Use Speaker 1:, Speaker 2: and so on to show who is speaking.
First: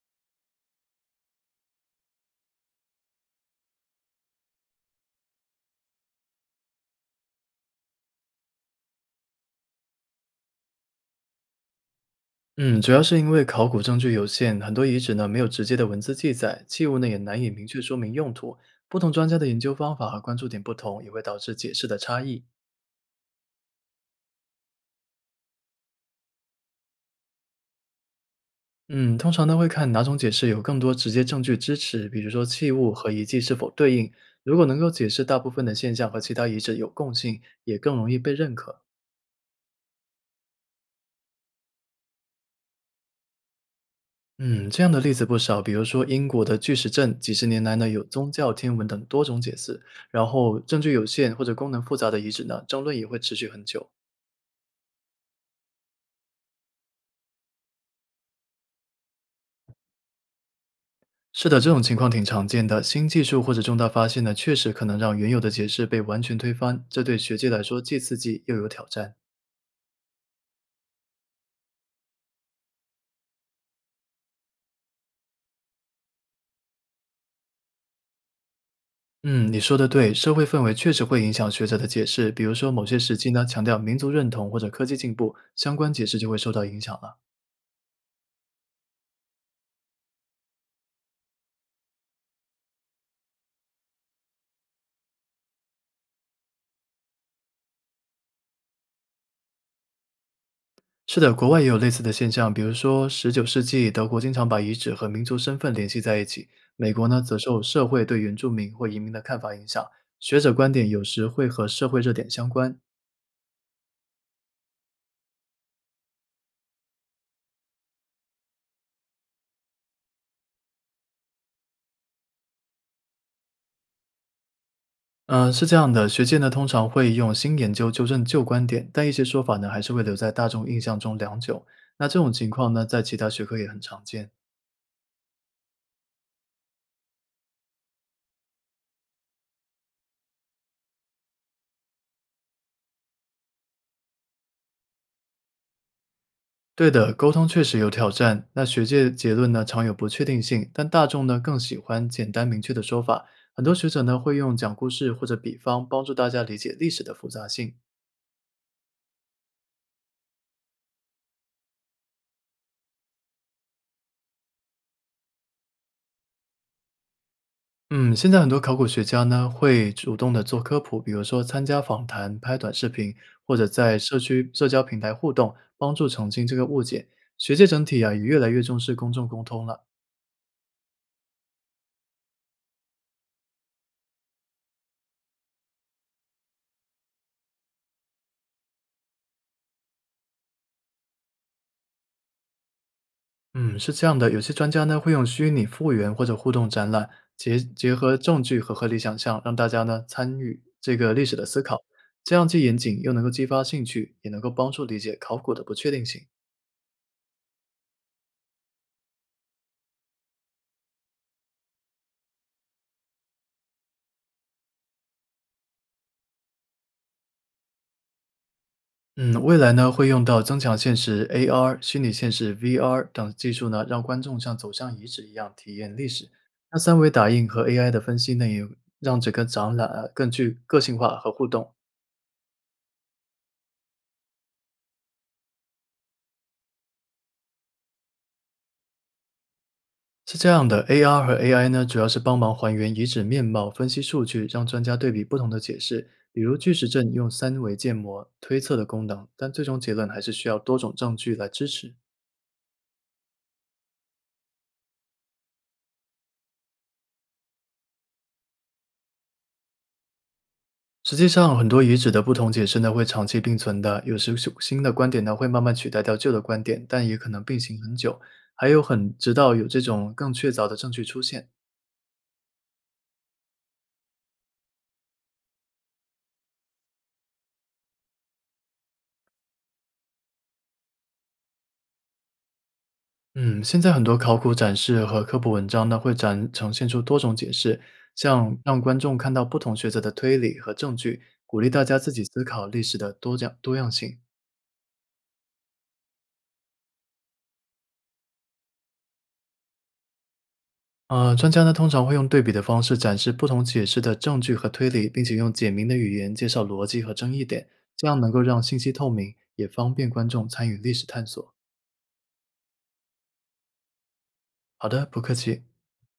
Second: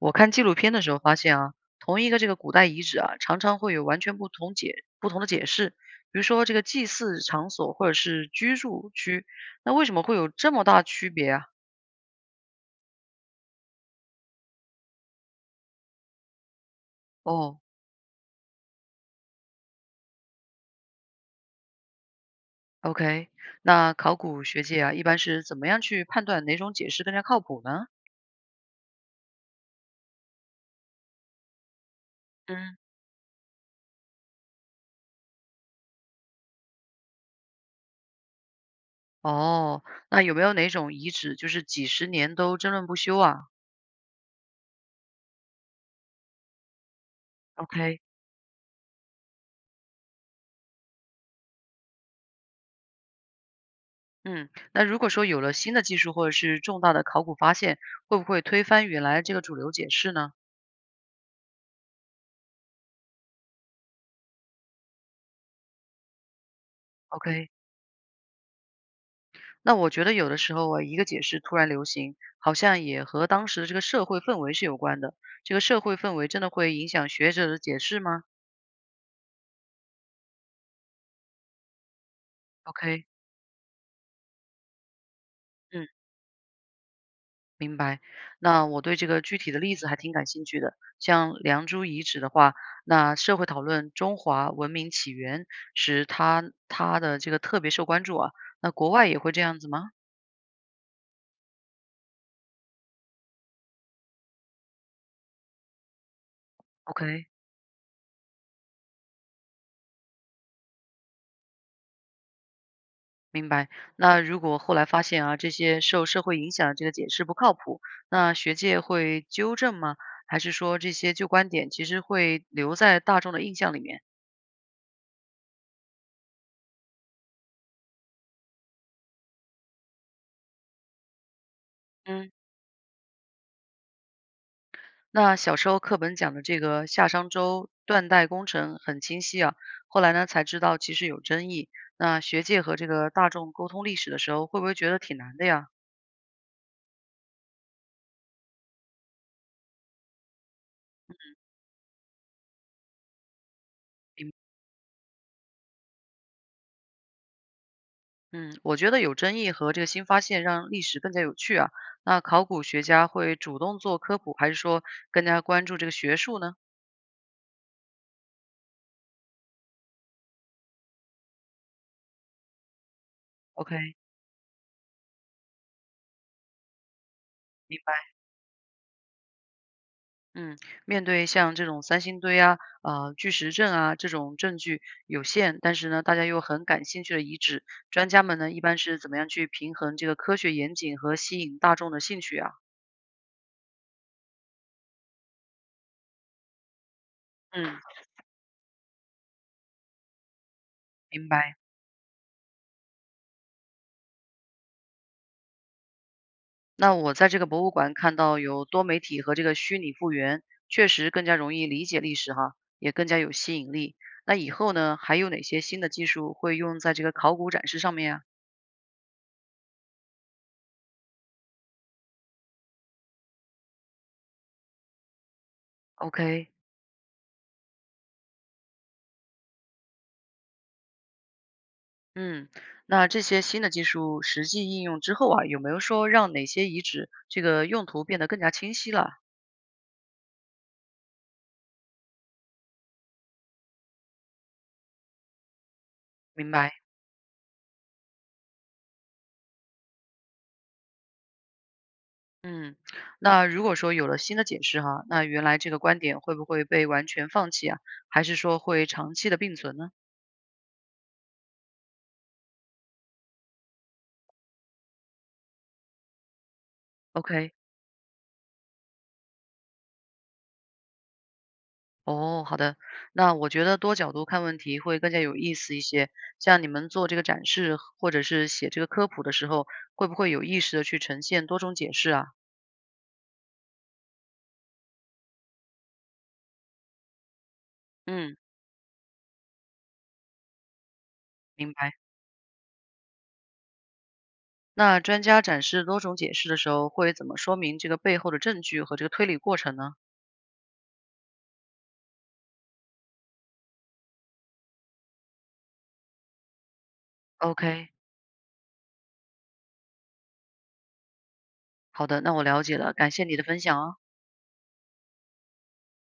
Speaker 1: 我看纪录片的时候发现啊，同一个这个古代遗址啊，常常会有完全不同解不同的解释。比如说这个祭祀场所或者是居住区，那为什么会有这么大区别啊？
Speaker 2: 嗯，主要是因为考古证据有限，很多遗址呢没有直接的文字记载，器物呢也难以
Speaker 1: 哦
Speaker 2: 明确说明用途。不同专家的研究方法和关注点不同，也会导致解释的差异。
Speaker 1: ，OK，那考古学界啊，一般是怎么样去判断哪种解释更加靠谱呢？
Speaker 2: 嗯，通常呢会看哪种解释有更多直接证据支持，比如说器
Speaker 1: 嗯
Speaker 2: 物和遗迹是否对应。如果能够解释大部分的现象和其他遗址有共性，也更容易被认可。
Speaker 1: 哦，那有没有哪种遗址就是几十年都争论不休啊？
Speaker 2: 嗯，这样的例子不少，比如说英国的巨石阵，几十年来呢
Speaker 1: ，OK，
Speaker 2: 有宗教、天文等多种解释，然后证据有限或者功能复杂的遗址呢，争论也会持续很久。
Speaker 1: 嗯，那如果说有了新的技术或者是重大的考古发现，会不会推翻原来这个主流解释呢？
Speaker 2: 是的，这种情况挺常见的。新技术或者重大发现呢，确实可能让原有的解释被完全推翻，这对学界
Speaker 1: OK，
Speaker 2: 来说既刺激又有挑战。
Speaker 1: 那我觉得有的时候啊，一个解释突然流行，好像也和当时的这个社会氛围是有关的。这个社会氛围真的会影响学者的解释吗
Speaker 2: 嗯，你说的对，社会氛围确实会影响学者的解释。比如说，某些
Speaker 1: ？OK，
Speaker 2: 时期呢，强调民族认同或者科技进步，相
Speaker 1: 嗯，
Speaker 2: 关解释就会受到影响了。
Speaker 1: 明白。那我对这个具体的例子还挺感兴趣的。像《良渚遗址》的话，那社会讨论中华文明起源时它的这个特别受关注啊。那国外也会这样子吗
Speaker 2: 是的，国外也有类似的现象，比如说十九世纪德国经常把遗址和民族身份联系在一起，美国呢
Speaker 1: ？OK，
Speaker 2: 则受社会对原住民或移民的看法影响，学者观点有时会和社会热点相关。
Speaker 1: 明白。那如果后来发现啊，这些受社会影响的这个解释不靠谱，那学界会纠正吗？还是说这些旧观点其实会留在大众的印象里面？
Speaker 2: 嗯，是这样的，学界呢通常会用新研究纠正旧观点，但一些说法呢还是会留在大众印象中良久。那这
Speaker 1: 嗯，
Speaker 2: 种情况呢，在其他学科也很常见。
Speaker 1: 那小时候课本讲的这个夏商周断代工程很清晰啊，后来呢才知道其实有争议。那学界和这个大众沟通历史的时候，会不会觉得挺难的呀？
Speaker 2: 对的，沟通确实有挑战。那学界结论呢常有不确定性，但大众呢更喜欢简单明确的说法。很多学者呢会用讲故事或者比方帮助大家理解历史的复杂性。
Speaker 1: 嗯，我觉得有争议和这个新发现让历史更加有趣啊。那考古学家会主动做科普，还是说更加关注这个学术呢
Speaker 2: 嗯，现在很多考古学家呢会主动的做科普，比如说参加访谈、拍短视频，或者
Speaker 1: ？OK，
Speaker 2: 在社区社交平台互动，帮助澄清这个误解。学界
Speaker 1: 明
Speaker 2: 整体
Speaker 1: 白。
Speaker 2: 啊也越来越重视公众沟通了。
Speaker 1: 嗯，面对像这种三星堆啊、啊巨石阵啊这种证据有限，但是呢大家又很感兴趣的遗址，专家们呢一般是怎么样去平衡这个科学严谨和吸引大众的兴趣啊？
Speaker 2: 嗯，是这样的，有些专家呢会用虚拟复原或者互动展览，结
Speaker 1: 嗯，
Speaker 2: 结合证据和合理想象，让大家呢参与这个历
Speaker 1: 明
Speaker 2: 史的
Speaker 1: 白。
Speaker 2: 思考，这样既严谨又能够激发兴趣，也能够帮助理解考古的不确定性。
Speaker 1: 那我在这个博物馆看到有多媒体和这个虚拟复原，确实更加容易理解历史哈，也更加有吸引力。那以后呢，还有哪些新的技术会用在这个考古展示上面啊
Speaker 2: 嗯，未来呢会用到增强现实 AR、虚拟现实 VR 等技术呢，让观众像走向遗址一样体验历史。
Speaker 1: ？OK，
Speaker 2: 那三维打印和 AI 的分析呢，也让整个展览啊更具个性化和互动。
Speaker 1: 嗯，那这些新的技术实际应用之后啊，有没有说让哪些遗址这个用途变得更加清晰了？
Speaker 2: 是这样的，AR 和 AI 呢，主要是帮忙还原遗址面貌，分析数据，让专家对比不同的解释。比
Speaker 1: 明
Speaker 2: 如巨
Speaker 1: 白。
Speaker 2: 石阵用三维建模推测的功能，但最终结论还是需要多种证据来支持。
Speaker 1: 嗯，那如果说有了新的解释哈，那原来这个观点会不会被完全放弃啊？还是说会长期的并存呢
Speaker 2: 实际上，很多遗址的不同解释呢会长期并存的，有时是新的观点呢会慢慢取代掉旧的观点，但也可能
Speaker 1: ？OK。
Speaker 2: 并行很久，还有很直到有这种更确凿的证据出现。
Speaker 1: 哦，好的。那我觉得多角度看问题会更加有意思一些。像你们做这个展示或者是写这个科普的时候，会不会有意识的去呈现多种解释啊？
Speaker 2: 嗯，现在很多考古展示和科普文章呢会展呈现出多种解释，
Speaker 1: 嗯，
Speaker 2: 像让观众看到不同学者的推理和证据，鼓励
Speaker 1: 明
Speaker 2: 大
Speaker 1: 白。
Speaker 2: 家自己思考历史的多样性。
Speaker 1: 那专家展示多种解释的时候，会怎么说明这个背后的证据和这个推理过程呢
Speaker 2: 专家呢通常会用对比的方式展示不同解释的证据和推理，并且用简明的语言介绍逻辑和争议点，
Speaker 1: ？OK，
Speaker 2: 这样能够让信息透明，也方便观众参与历史探索。
Speaker 1: 好的，那我了解了，感谢你的分享啊。
Speaker 2: 好的，不客气。